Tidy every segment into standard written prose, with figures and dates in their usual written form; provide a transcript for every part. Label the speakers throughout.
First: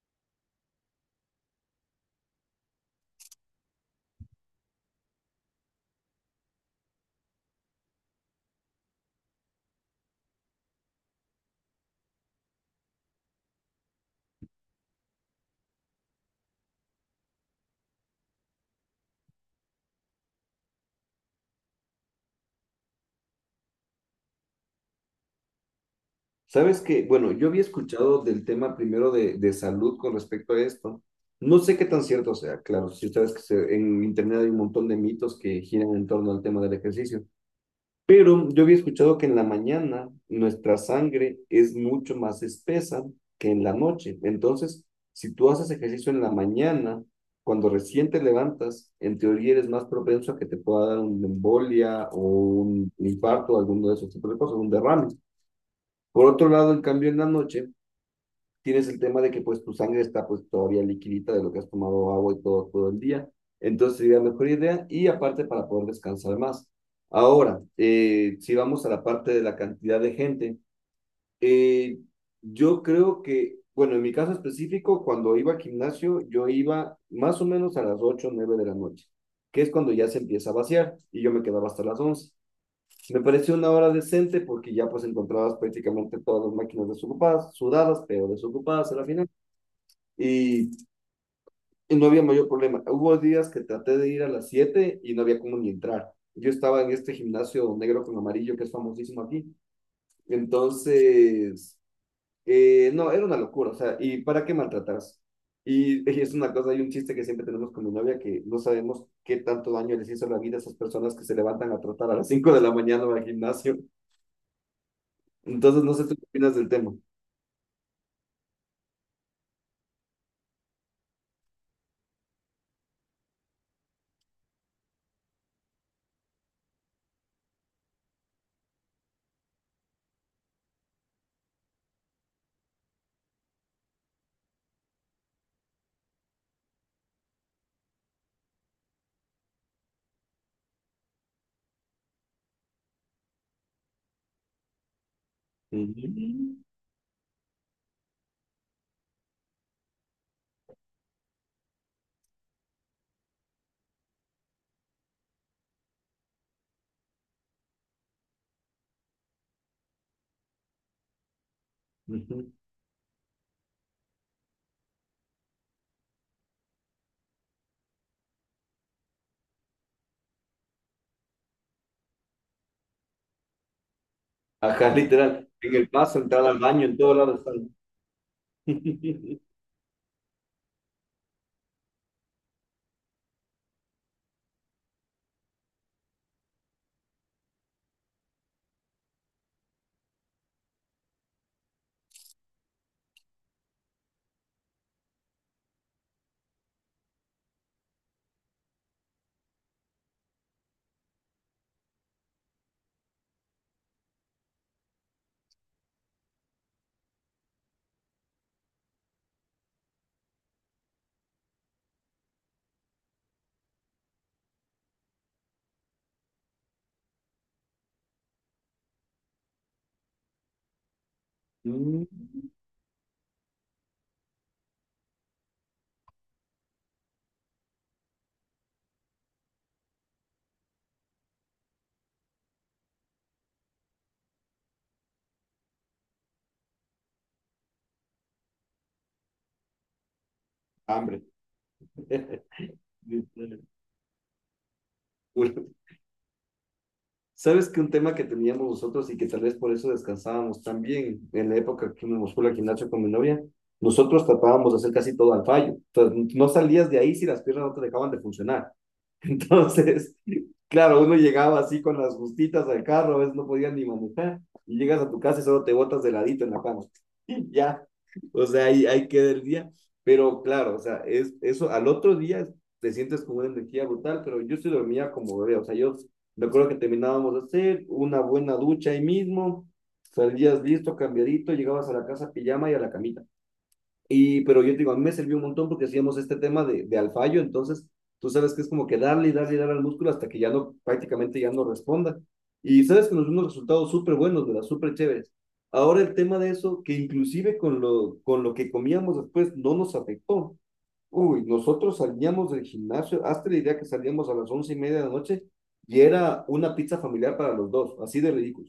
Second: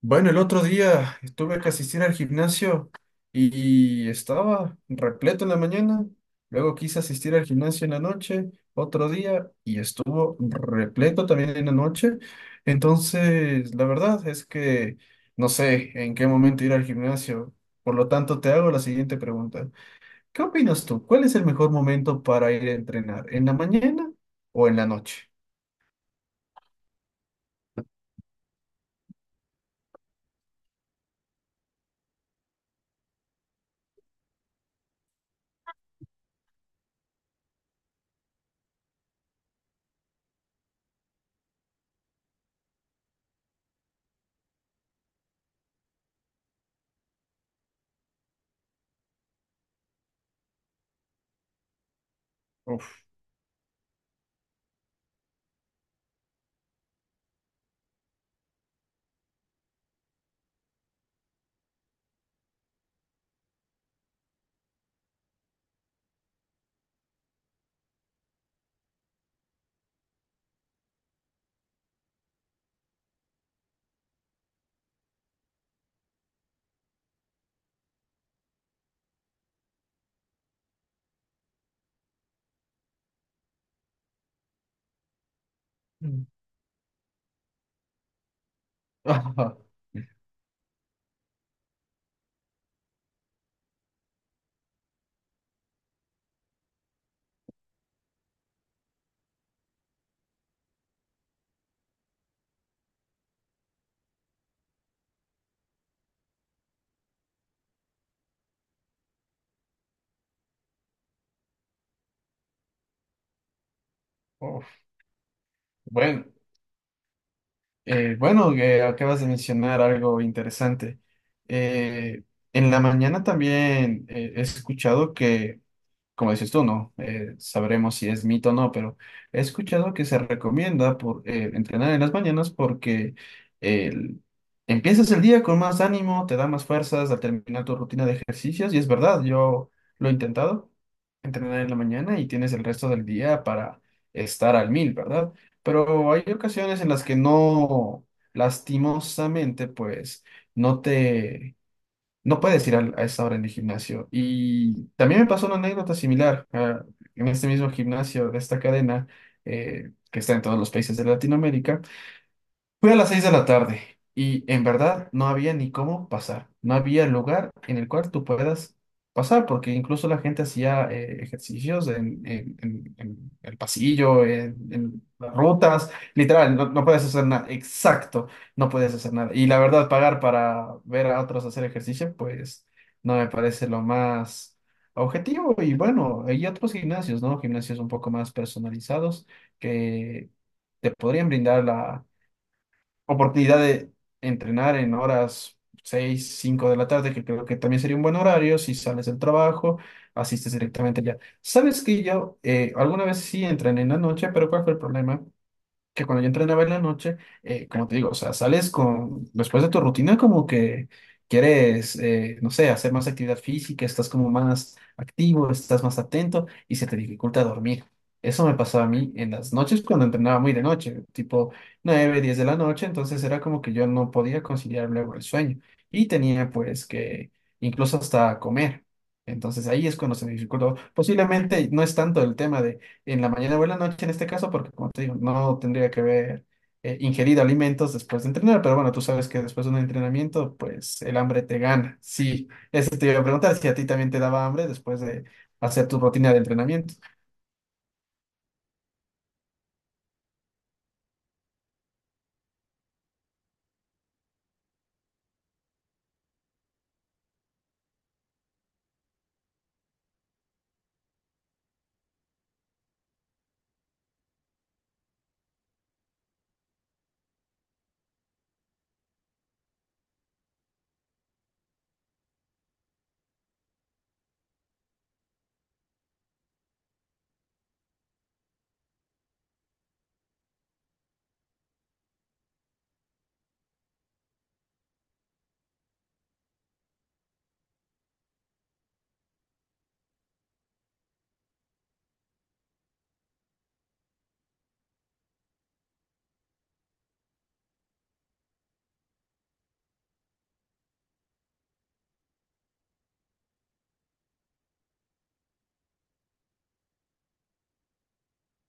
Speaker 1: Bueno, el otro día estuve que asistir al gimnasio y estaba repleto en la mañana. Luego quise asistir al gimnasio en la noche, otro día, y estuvo repleto también en la noche. Entonces, la verdad es que no sé en qué momento ir al gimnasio. Por lo tanto, te hago la siguiente pregunta. ¿Qué opinas tú? ¿Cuál es el mejor momento para ir a entrenar? ¿En la mañana o en la noche?
Speaker 2: Sabes que, bueno, yo había escuchado del tema primero de salud con respecto a esto. No sé qué tan cierto sea, claro, si sabes que en internet hay un montón de mitos que giran en torno al tema del ejercicio, pero yo había escuchado que en la mañana nuestra sangre es mucho más espesa que en la noche. Entonces, si tú haces ejercicio en la mañana, cuando recién te levantas, en teoría eres más propenso a que te pueda dar una embolia o un
Speaker 1: Uf.
Speaker 2: infarto, alguno de esos tipos de cosas, un derrame. Por otro lado, en cambio, en la noche tienes el tema de que pues tu sangre está pues todavía liquidita de lo que has tomado agua y todo el día. Entonces sería mejor idea y aparte para poder descansar más. Ahora, si vamos a la parte de la cantidad de gente, eh, yo creo que, bueno, en mi caso específico, cuando iba al gimnasio, yo iba más o menos a las 8 o 9 de la noche, que es cuando ya se empieza a vaciar y yo me quedaba hasta las 11. Me pareció una hora decente porque ya pues encontrabas prácticamente
Speaker 1: Mm.
Speaker 2: todas las máquinas desocupadas, sudadas, pero desocupadas a la final. Y, y no había mayor problema. Hubo días que traté de ir a las 7 y no había como ni entrar. Yo estaba en este gimnasio negro con amarillo que es famosísimo aquí. Entonces, no, era una locura. O sea, ¿y para qué maltratarse? Y, y es una cosa, hay un chiste que siempre tenemos con mi novia que no sabemos qué tanto daño les hizo la vida a esas personas que se levantan a trotar a las 5 de la mañana al gimnasio.
Speaker 1: Uf.
Speaker 2: Entonces, no sé tú qué
Speaker 1: Bueno.
Speaker 2: opinas del tema.
Speaker 1: Bueno, que acabas de mencionar algo interesante. Eh, en la mañana también he escuchado que como dices tú, ¿no? Sabremos si es mito o no, pero he escuchado que se recomienda por, entrenar en las mañanas porque el- empiezas el día con más ánimo, te da más fuerzas al terminar tu rutina de ejercicios y es verdad, yo lo he intentado, entrenar en la mañana y tienes el resto del día para estar al mil, ¿verdad? Pero hay
Speaker 2: Ujú,
Speaker 1: ocasiones en las que no, lastimosamente, pues no te no puedes ir a esa hora en el gimnasio. Y también me pasó una anécdota similar ah, en este mismo gimnasio de esta cadena que está en todos los países de Latinoamérica.
Speaker 2: ujú.
Speaker 1: Fui a las 6 de la tarde y en verdad no había ni cómo pasar. No había lugar en el cual tú puedas pasar, porque incluso la gente hacía ejercicios en el pasillo,
Speaker 2: Ajá,
Speaker 1: en las
Speaker 2: literal. En el
Speaker 1: rutas.
Speaker 2: paso, entrar
Speaker 1: Literal,
Speaker 2: al
Speaker 1: no
Speaker 2: baño, en
Speaker 1: puedes
Speaker 2: todo
Speaker 1: hacer
Speaker 2: lado
Speaker 1: nada.
Speaker 2: están.
Speaker 1: Exacto, no puedes hacer nada. Y la verdad, pagar para ver a otros hacer ejercicio, pues no me parece lo más objetivo. Y bueno, hay otros gimnasios, ¿no? Gimnasios un poco más personalizados que te podrían brindar la oportunidad de entrenar en horas 6 5 de la tarde, que creo que también sería un buen horario, si sales del trabajo, asistes directamente ya. Sabes que yo alguna vez sí entrené en la noche, pero ¿cuál fue el problema? Que cuando yo entrenaba en la noche, como te digo, o sea, sales con, después de tu rutina como que quieres, no sé, hacer más actividad física, estás como más activo, estás más atento y se te dificulta dormir. Eso me pasaba a mí en las noches cuando entrenaba muy de noche, tipo
Speaker 2: Mm.
Speaker 1: 9, 10 de la noche, entonces era como que yo no podía conciliar luego el sueño y tenía pues que incluso hasta comer. Entonces ahí es cuando se me dificultó. Posiblemente no es tanto el tema de en la mañana o en la noche en este caso, porque como te digo, no tendría que haber ingerido alimentos después de entrenar, pero bueno, tú sabes que después de un entrenamiento, pues el
Speaker 2: Hambre.
Speaker 1: hambre te gana. Sí, eso te iba a preguntar,
Speaker 2: Literal.
Speaker 1: si a ti también te daba hambre después de hacer tu rutina de entrenamiento.
Speaker 2: ¿Sabes que un tema que teníamos nosotros y que tal vez por eso descansábamos tan bien en la época que me fue al gimnasio con mi novia? Nosotros tratábamos de hacer casi todo al fallo. Entonces, no salías de ahí si las piernas no te dejaban de funcionar. Entonces, claro, uno llegaba así con las justitas al carro, a veces no podía ni manejar, y llegas a tu casa y solo te botas de ladito en la cama. Y ya, o sea, ahí queda el día. Pero claro, o sea, es, eso al otro día te sientes con una energía brutal, pero yo sí dormía como bebé, o sea, yo me acuerdo que terminábamos de hacer una buena ducha ahí mismo, salías listo, cambiadito, llegabas a la casa pijama y a la camita. Y, pero yo te digo, a mí me sirvió un montón porque hacíamos este tema de al fallo, entonces tú sabes que es como que darle y darle y darle al músculo hasta que ya no, prácticamente ya no responda. Y sabes que nos dio unos resultados súper buenos, ¿verdad? Súper chéveres. Ahora el tema de eso, que inclusive con lo que comíamos después no nos afectó. Uy, nosotros salíamos del gimnasio, hasta la idea que salíamos a las 11:30 de la noche y era una pizza familiar para los dos, así de ridículo.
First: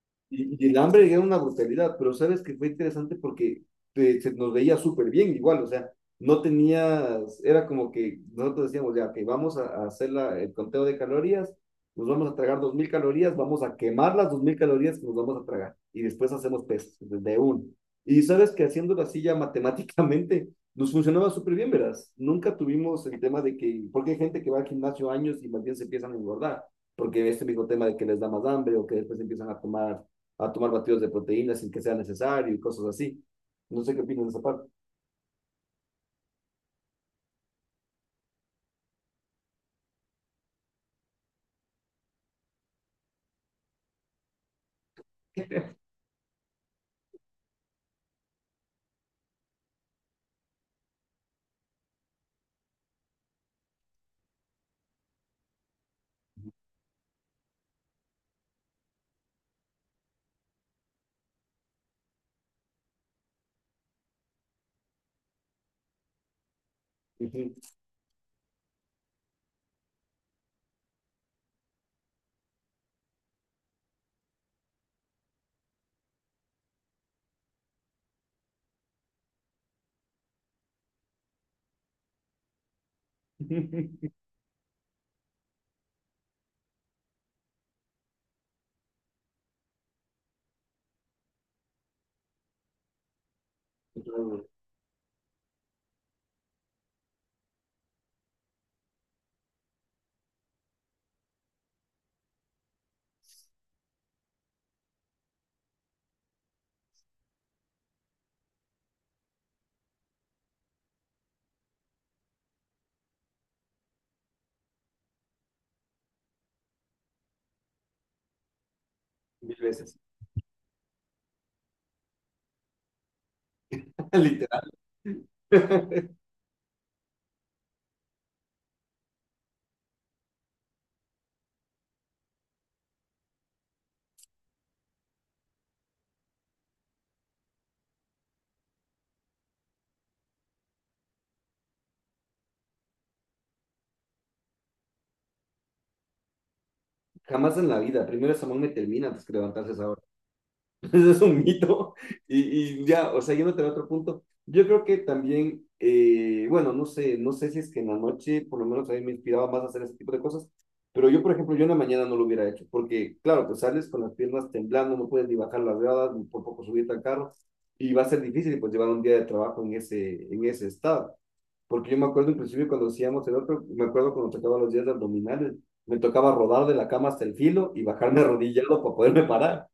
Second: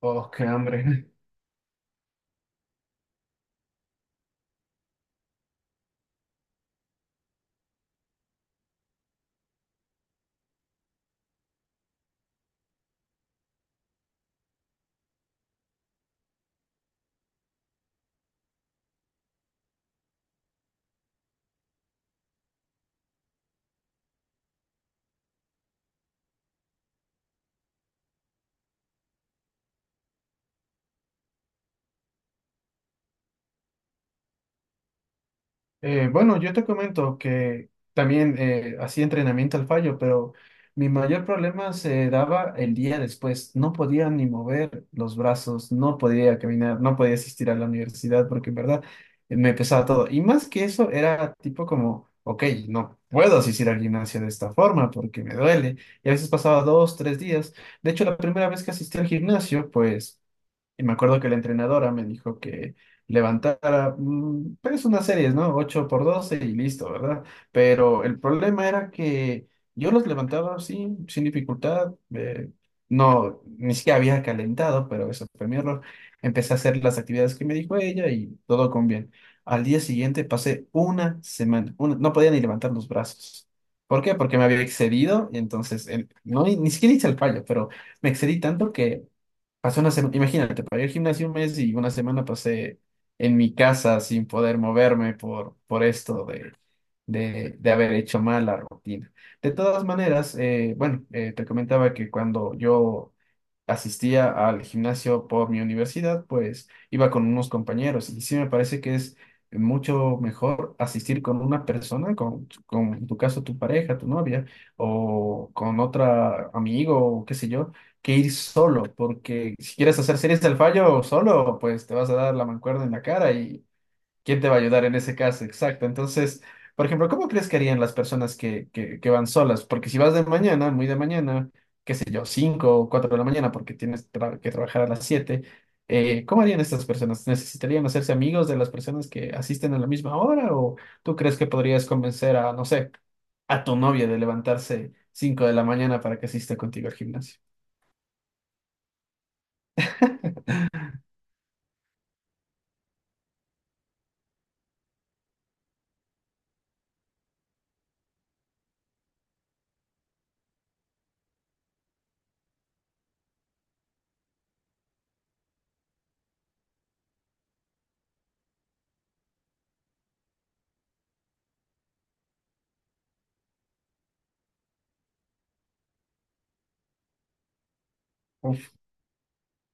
Speaker 1: Oh, qué
Speaker 2: Y el hambre
Speaker 1: hambre.
Speaker 2: era una brutalidad, pero sabes que fue interesante porque se nos veía súper bien igual, o sea, no tenías, era como que nosotros decíamos, ya, que vamos a hacer el conteo de calorías, nos vamos a tragar 2000 calorías, vamos a quemar las 2000 calorías que nos vamos a tragar y después hacemos pesas desde uno. Y sabes que haciéndolo así ya matemáticamente nos funcionaba súper bien, verás. Nunca tuvimos el tema de que, porque hay gente que va al gimnasio años y más bien se empiezan a engordar porque este mismo tema de que les da más hambre o que después empiezan a tomar batidos de proteínas sin que sea necesario y cosas así. No sé qué opinan de esa parte.
Speaker 1: Bueno, yo te comento que también hacía entrenamiento al fallo, pero mi mayor problema se daba el día después. No podía ni mover los brazos, no podía caminar, no podía asistir a la universidad porque en verdad me pesaba todo. Y más que eso, era tipo como, ok, no puedo asistir al gimnasio de esta forma porque me duele. Y a veces pasaba 2, 3 días. De hecho, la primera vez que asistí al gimnasio, pues... y me acuerdo que la entrenadora me dijo que levantara, mm, pues unas series, ¿no? 8 por 12 y listo, ¿verdad? Pero el problema era que yo los levantaba así, sin dificultad. No, ni siquiera había calentado, pero eso fue mi error. Empecé a hacer las actividades que me dijo ella y todo con bien. Al día siguiente pasé una semana, no podía ni levantar los brazos. ¿Por qué? Porque me había excedido y entonces, ni siquiera hice el fallo, pero me excedí tanto que pasé una semana, imagínate, para ir al gimnasio un mes y una semana pasé en mi casa sin poder moverme por esto de haber hecho mal la rutina. De todas maneras, te comentaba que cuando yo asistía al gimnasio por mi universidad, pues iba con unos compañeros y sí me parece que es mucho mejor asistir con una persona, con en tu caso tu pareja, tu novia o con otra amigo o qué sé yo, que ir solo, porque
Speaker 2: Mil
Speaker 1: si
Speaker 2: veces.
Speaker 1: quieres hacer series del fallo solo, pues te vas a dar la mancuerna en la cara y ¿quién te va a
Speaker 2: Literal.
Speaker 1: ayudar en ese caso? Exacto, entonces... Por ejemplo, ¿cómo crees que harían las personas que van solas? Porque si vas de mañana, muy de mañana, qué sé yo, 5 o 4 de la mañana porque tienes que trabajar a las 7, ¿cómo harían estas personas? ¿Necesitarían hacerse amigos de las personas que asisten a la misma hora? ¿O tú crees que podrías convencer a, no sé, a tu novia de levantarse 5 de la mañana para que asista contigo al gimnasio?
Speaker 2: Jamás en la vida. Primero Samuel me termina antes que levantarse esa hora. Eso es un mito. Y ya, o sea, yéndote a otro punto, yo creo que también, bueno, no sé, no sé si es que en la noche, por lo menos a mí me inspiraba más a hacer ese tipo de cosas, pero yo, por ejemplo, yo en la mañana no lo hubiera hecho, porque, claro, pues sales con las piernas temblando, no puedes ni bajar las gradas, ni por poco subirte al carro, y va a ser difícil, pues, llevar un día de trabajo en ese estado. Porque yo me acuerdo, inclusive, cuando hacíamos el otro, me acuerdo cuando tocaba los días de abdominales, me tocaba rodar de la cama hasta el filo y bajarme
Speaker 1: Uf,
Speaker 2: arrodillado para poderme parar.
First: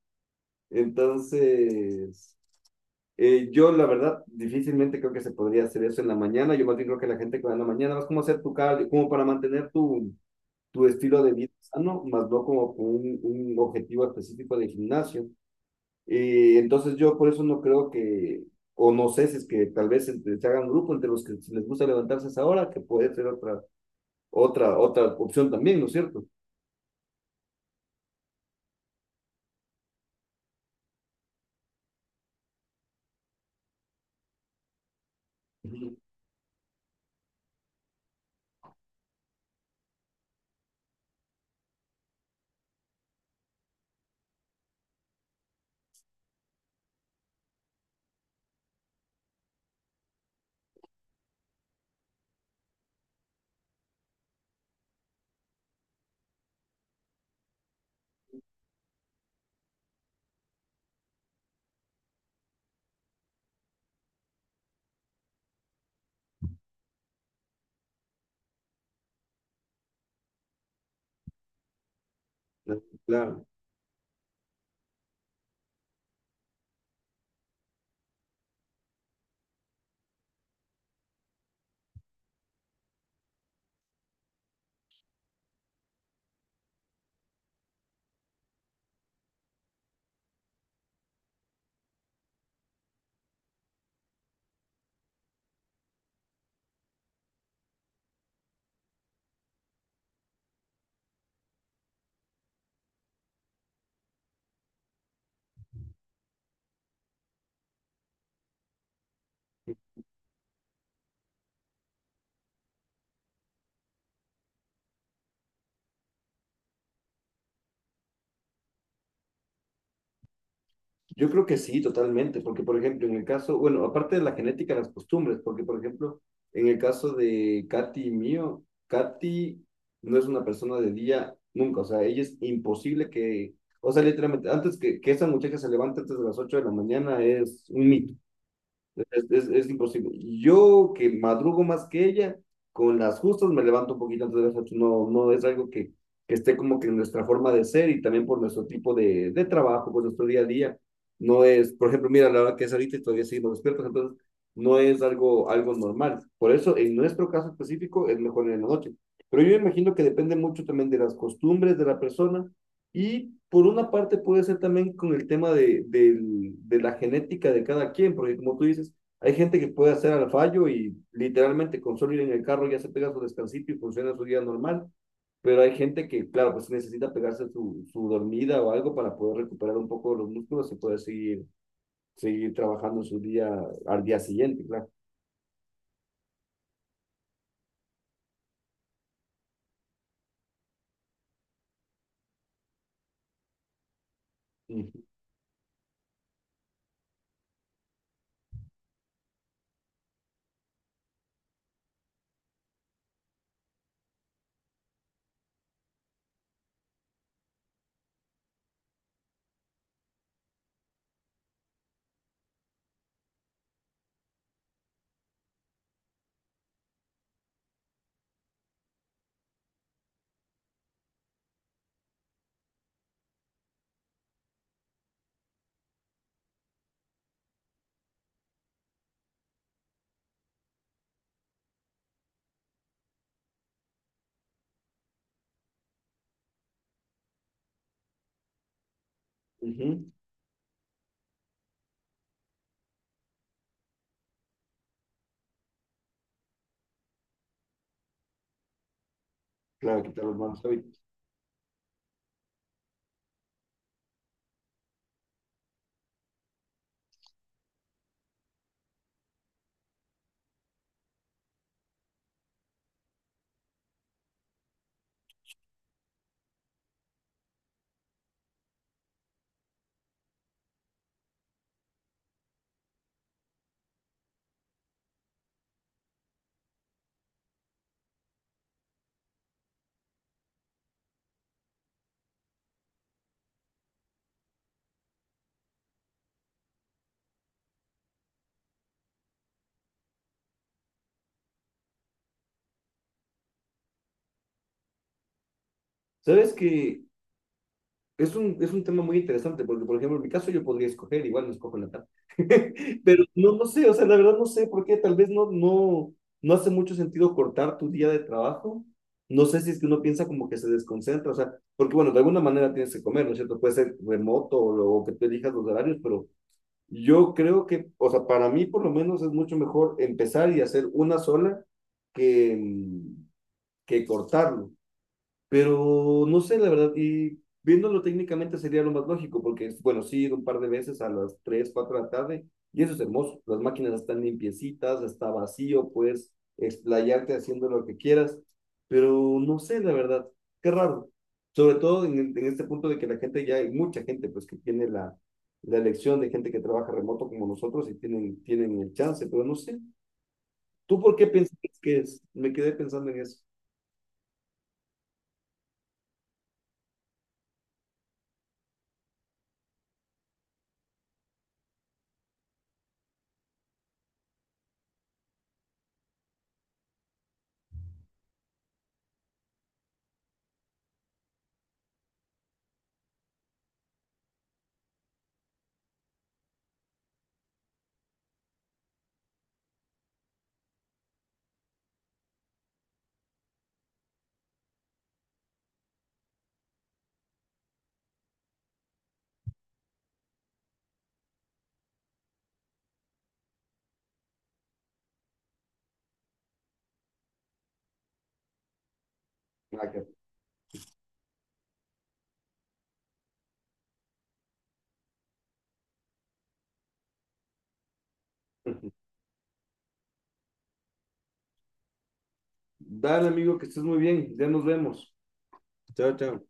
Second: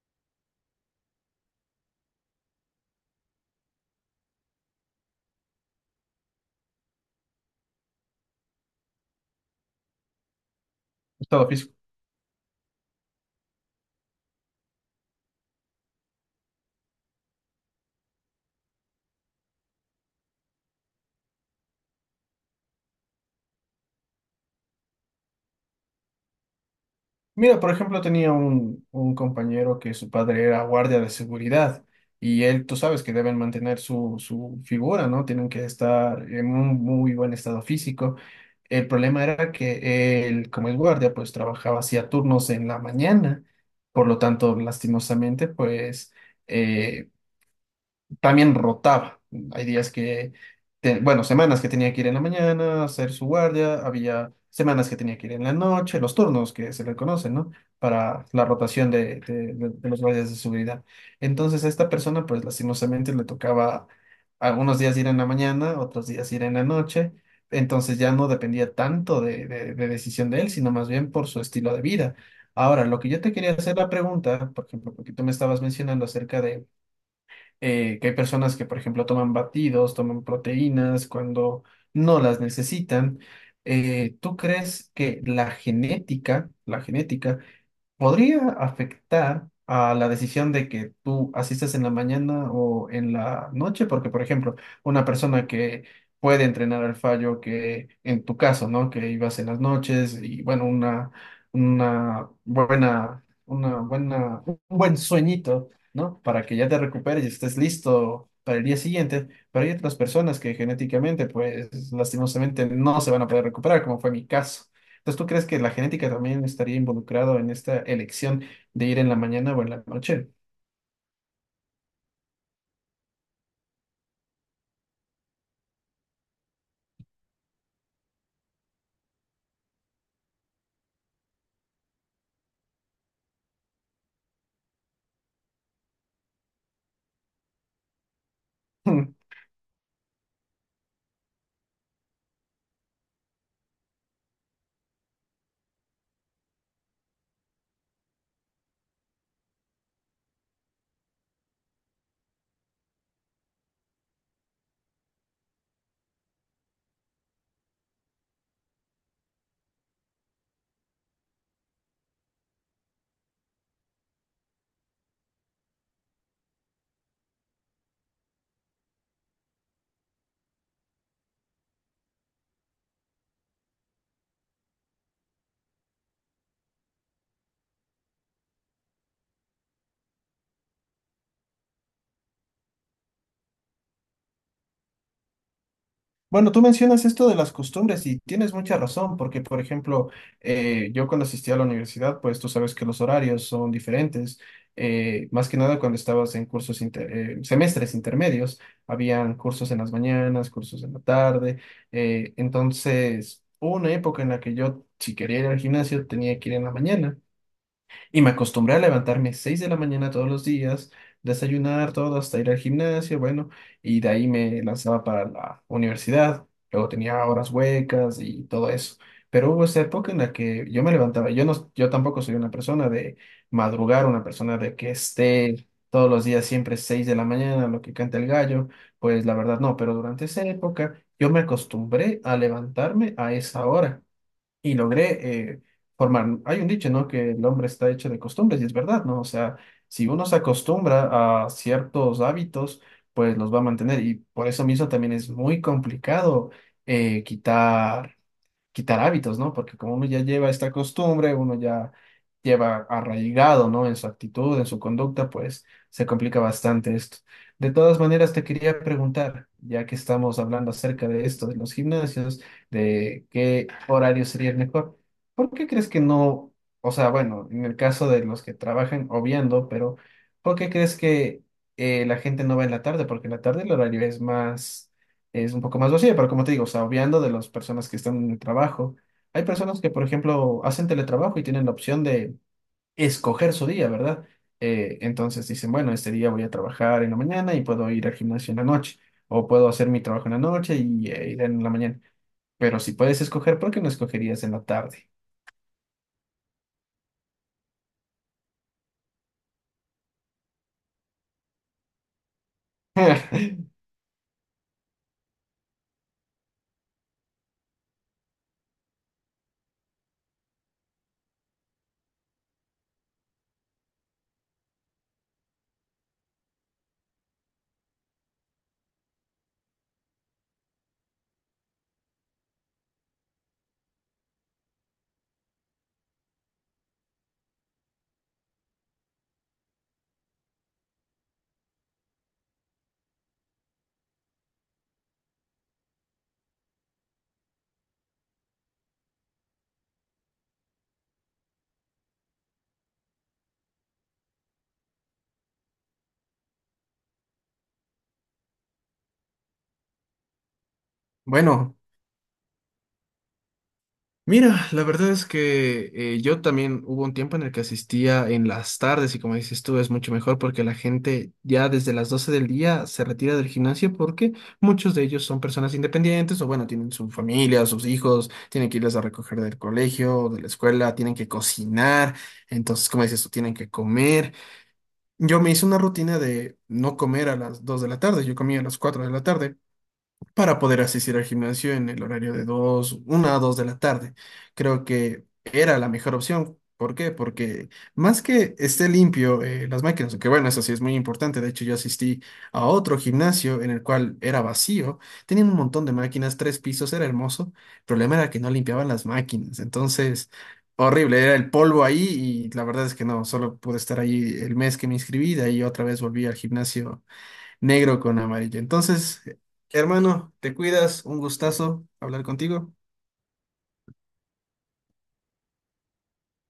Speaker 2: Entonces, yo la verdad difícilmente creo que se podría hacer eso en la mañana. Yo más bien creo que la gente que va en la mañana vas como a hacer tu cardio, como para mantener tu estilo de
Speaker 1: todo.
Speaker 2: vida sano, más no como con un objetivo específico de gimnasio. Entonces yo por eso no creo que, o no sé si es que tal vez se hagan grupo entre los que si les gusta levantarse a esa hora, que puede ser otra opción también, ¿no es cierto?
Speaker 1: Mira, por ejemplo, tenía un compañero que su padre era guardia de seguridad y él, tú sabes que deben mantener su figura, ¿no? Tienen que
Speaker 2: Ujú.
Speaker 1: estar en un muy buen estado físico. El problema era que él, como es guardia, pues trabajaba hacía turnos en la mañana, por lo tanto, lastimosamente, pues eh, también rotaba. Hay días que, bueno, semanas que tenía que ir en la mañana, hacer su guardia, había semanas que tenía que ir en la noche, los turnos que se le conocen, ¿no? Para la rotación de los guardias de seguridad. Entonces a esta persona, pues lastimosamente le tocaba algunos días ir en la mañana, otros días ir en la noche. Entonces ya no dependía tanto de decisión de él, sino más bien por su estilo de vida. Ahora, lo que yo te
Speaker 2: Claro.
Speaker 1: quería hacer la pregunta, por ejemplo, porque tú me estabas mencionando acerca de que hay personas que, por ejemplo, toman batidos, toman proteínas cuando no las necesitan. ¿Tú crees que la genética podría afectar a la decisión de que tú asistas en la mañana o en la noche, porque, por ejemplo, una persona que puede entrenar al fallo, que en tu caso, ¿no? Que ibas en las noches y, bueno, una buena, un buen sueñito, ¿no? Para que ya te recuperes y estés listo para el día siguiente, pero hay otras personas que genéticamente, pues lastimosamente no se van a poder recuperar, como fue mi caso. Entonces, ¿tú crees que la genética también estaría involucrado en esta elección de ir en la mañana o en la noche?
Speaker 2: Yo creo que sí, totalmente, porque por ejemplo, en el caso, bueno, aparte de la genética, las costumbres, porque por ejemplo, en el caso de Katy y mío, Katy no es una persona de día nunca, o sea, ella es imposible que, o sea, literalmente, antes que esa muchacha se levante antes de las 8 de la mañana es un mito,
Speaker 1: Hmm.
Speaker 2: es, es imposible. Yo que madrugo más que ella, con las justas me levanto un poquito antes de las 8. No, no es algo que esté como que en nuestra forma de ser y también por nuestro tipo de trabajo, por nuestro día a día. No es, por ejemplo, mira la hora que es ahorita y todavía seguimos despiertos, entonces no es algo, algo normal. Por eso, en nuestro caso específico, es mejor en la noche. Pero yo imagino que depende mucho también de las costumbres de la persona y por una parte puede ser también con el tema de la genética de cada quien, porque como tú dices, hay gente que puede hacer al fallo y literalmente con solo ir en el carro ya se pega su descansito y funciona su día normal, pero hay gente que, claro, pues necesita pegarse su, su dormida o algo para poder recuperar un poco los músculos y poder seguir, seguir trabajando su día al día siguiente, claro.
Speaker 1: Bueno, tú mencionas esto de las costumbres y tienes mucha razón, porque, por ejemplo, yo cuando asistí a la universidad, pues tú sabes que los horarios son diferentes.
Speaker 2: Ujú,
Speaker 1: Más que nada cuando estabas en cursos, semestres intermedios, habían cursos en las mañanas, cursos en la tarde. Entonces, hubo una época en la que yo, si quería ir al gimnasio, tenía que ir en la mañana. Y me acostumbré a levantarme 6 de la mañana todos los días, desayunar todo, hasta ir al gimnasio, bueno, y de ahí me lanzaba para la universidad. Luego tenía horas huecas y todo eso. Pero hubo esa época en la que yo me levantaba. Yo tampoco soy una persona de madrugar, una persona de que esté todos los días siempre 6 de la mañana, lo que canta el gallo. Pues la verdad no, pero durante esa época yo me acostumbré a levantarme a esa hora y logré eh, formar. Hay un dicho, ¿no? Que el hombre está hecho de costumbres y es verdad, ¿no? O sea, si
Speaker 2: ujú,
Speaker 1: uno se acostumbra a ciertos hábitos, pues los va a mantener y por eso mismo también es muy complicado eh, quitar quitar hábitos, ¿no? Porque como
Speaker 2: Claro,
Speaker 1: uno ya
Speaker 2: quitar los
Speaker 1: lleva
Speaker 2: malos
Speaker 1: esta
Speaker 2: hábitos.
Speaker 1: costumbre, uno ya lleva arraigado, ¿no? En su actitud, en su conducta, pues se complica bastante esto. De todas maneras, te quería preguntar, ya que estamos hablando acerca de esto, de los gimnasios, de qué horario sería el mejor, ¿por qué crees que no, o sea, bueno, en el caso de los que trabajan, obviando, pero ¿por qué crees que la gente no va en la tarde? Porque en la tarde el horario es más, es un poco más vacía, pero como te digo, o sea, obviando de las personas que están en el trabajo, hay personas que, por ejemplo, hacen teletrabajo y tienen la opción de escoger su día, ¿verdad? Entonces dicen, bueno, este día voy a trabajar en la mañana y puedo ir al gimnasio en la noche, o puedo hacer mi trabajo en la noche y ir en la mañana. Pero si puedes escoger, ¿por qué no escogerías en la tarde?
Speaker 2: ¿Sabes que es un tema muy interesante, porque por ejemplo, en mi caso yo podría escoger, igual no escojo la tarde, pero no, no sé, o sea, la verdad no sé por qué, tal vez no hace mucho sentido cortar tu día de trabajo, no sé si es que uno piensa como que se desconcentra, o sea, porque bueno, de alguna manera tienes que comer, ¿no es cierto? Puede ser remoto o, o que tú elijas los horarios, pero yo creo que, o sea, para mí por lo menos es mucho mejor empezar y hacer una sola que, que cortarlo. Pero no sé, la verdad, y viéndolo técnicamente sería lo más lógico, porque, bueno, sí, he ido un par de veces a las 3 4 de la tarde, y eso es hermoso. Las máquinas están limpiecitas, está vacío, puedes explayarte haciendo lo que quieras, pero no sé, la verdad, qué raro. Sobre todo en, en este punto de que la gente, ya hay mucha gente, pues, que tiene la, la elección de gente que trabaja remoto como nosotros y tienen, tienen el chance, pero no sé. ¿Tú por qué piensas
Speaker 1: Bueno,
Speaker 2: que es? Me quedé pensando en eso.
Speaker 1: mira, la verdad es que yo también hubo un tiempo en el que asistía en las tardes y como dices tú es mucho mejor porque la gente ya desde las 12 del día se retira del gimnasio porque muchos de ellos son personas independientes o bueno, tienen su familia, sus hijos, tienen que irles a recoger del colegio, o de la escuela, tienen que cocinar, entonces como dices tú tienen que comer. Yo me hice una rutina de no comer a las 2 de la tarde, yo comía a las 4 de la tarde para poder asistir al gimnasio en el horario de dos 1 a 2 de la tarde. Creo que era la mejor opción. ¿Por qué? Porque más que esté limpio las máquinas, que bueno, eso sí es muy importante. De hecho, yo asistí a otro gimnasio en el cual era vacío, tenían un montón de máquinas, tres pisos, era hermoso. El problema era que no limpiaban las máquinas.
Speaker 2: Ah, qué-
Speaker 1: Entonces, horrible, era el polvo ahí y la verdad es que no, solo pude estar ahí el mes que me inscribí, de ahí otra vez volví al gimnasio negro con amarillo. Entonces, hermano, te cuidas, un gustazo hablar contigo.
Speaker 2: Dale, amigo, que estés muy bien. Ya nos vemos. Chao, chao.